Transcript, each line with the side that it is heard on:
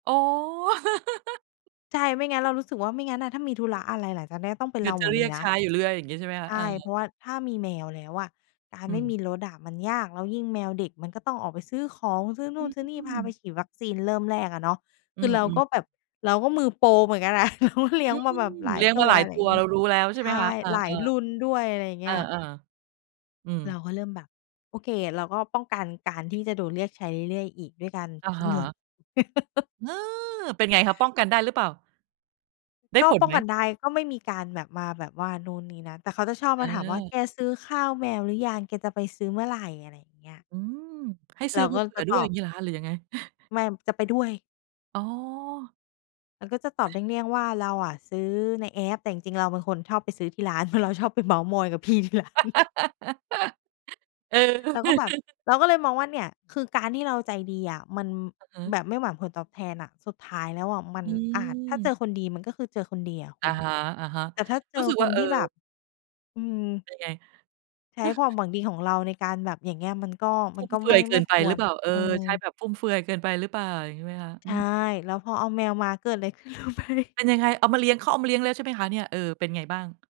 right: อ๋อ
left: ใช่ ไม่งั้น เรารู้สึกว่าไม่งั้นน่ะ ถ้ามีธุระอะไรหลังจากเนี้ย ต้องเป็
right: เ
left: น
right: ดี๋
left: เ
right: ย
left: รา
right: วจะ
left: หม
right: เ
left: ด
right: ร
left: เ
right: ี
left: ล
right: ย
left: ย
right: ก
left: น
right: ใช
left: ะ
right: ้อยู่เรื่อย อย่างงี้ ใช่ไหมค
left: ใ
right: ะ?
left: ช
right: เอ
left: ่
right: อ
left: เพราะว่าถ้ามีแมวแล้วอะ การ
right: อ
left: ไม่
right: ื
left: ม
right: ม
left: ีรถอะมันยาก แล้วยิ่งแมวเด็กมันก็ต้องออกไปซื้อของ ซื้อน
right: อ
left: ู
right: ื
left: ่นซื้อนี่ พาไป
right: ม
left: ฉีดวัคซีน เริ่มแรกอะเนาะ
right: อื
left: คือ
right: อ
left: เรา
right: อื
left: ก
right: ม
left: ็แบบ เราก็มือโปรเหมือนกันนะ เราก็เลี
right: อื
left: ้ยง ม
right: ม
left: าแบบหลา
right: เล
left: ย
right: ี้ยง
left: ต
right: ม
left: ั
right: าห
left: ว
right: ลาย
left: อะไร
right: ต
left: อ
right: ั
left: ย่
right: ว
left: างเง
right: เ
left: ี
right: ร
left: ้
right: า
left: ย
right: รู้แล้ว ใช่
left: ใช
right: ไหม
left: ่
right: คะ? เออ
left: หลายรุ
right: ๆ
left: ่นด้วย อะไรอย่างเ
right: เ
left: ง
right: อ
left: ี้ย
right: อ ๆ อืม
left: เราก็เริ่มแบบ โอเคอะ เราก็ป้องกันการที่จะโดนเรียกใช้เรื่อยอีก ด้วยการ
right: อะ
left: คิ
right: ฮ
left: ดเงิน
right: ะ เออ เป็นไงคะ? ป้องกันได้หรือเปล่า? ได้
left: ก็
right: ผล
left: ป้อ
right: ไห
left: ง
right: ม?
left: กันได้ ก็ไม่มีการแบบมาแบบว่านู่นนี่นั่น แต่เขาจะชอบมาถามว่า
right: เออ
left: "แกซื้อข้าวแมวหรือยัง? แกจะไปซื้อเมื่อไหร่?" อะไรอย่างเงี้ย
right: อืม ให้ซ
left: เ
right: ื
left: ร
right: ้
left: า
right: อม
left: ก
right: า
left: ็
right: เผื่
left: จ
right: อ
left: ะ
right: ด
left: ต
right: ้วย
left: อ
right: อย่า
left: บ
right: งงี้เหรอคะ? หรือยังไง?
left: แม่ม จะไปด้วย
right: อ๋อ
left: เราก็จะตอบเลี่ยง ๆ ว่า เราอะซื้อในแอป แต่จริง ๆ เราเป็นคนชอบไปซื้อที่ร้าน เพราะเราชอบไปเมาท์มอยกับพี่ที่ร้าน
right: เออ
left: เราก็แบบ เราก็เลยมองว่าเนี่ย คือการที่เราใจดีอะมัน
right: อือ
left: แบบไม่หวังผลตอบแทนอะ สุดท้ายแล้วอะมัน
right: อื
left: อาจ ถ้าเจ
right: ม
left: อคนดีมันก็คือเจอคนดีอะค
right: อ
left: ุ
right: ะ
left: ณ
right: ฮะ
left: แต่ถ้าเ
right: ๆ
left: จ
right: ร
left: อ
right: ู้สึก
left: ค
right: ว่า
left: น
right: เอ
left: ท
right: อ
left: ี่แบบ อือ
right: เป็นไง?
left: ใช้ความหวังดีของเราในการแบบ อย่างเงี้ย มันก็
right: ฟ
left: มั
right: ุ่
left: น
right: ม
left: ก็
right: เฟื
left: ไม
right: อ
left: ่
right: ยเก
left: ไ
right: ิ
left: ม่
right: นไป
left: ค
right: ห
left: ว
right: รือ
left: ร
right: เปล่า? เออ
left: เอ
right: ใช้
left: อ
right: แบบฟุ่มเฟือยเกินไปหรือเปล่า? อย่างงี้ไหมคะ? อ
left: ใ
right: ื
left: ช่
right: ม
left: แล้วพอเอาแมวมา เกิดไร ขึ้นรู้ไหม?
right: เป็นยังไง? เอามาเลี้ยง เขาเอามาเลี้ยงแล้ว ใช่ไหมคะเนี่ย? เออ เป็นไงบ้าง?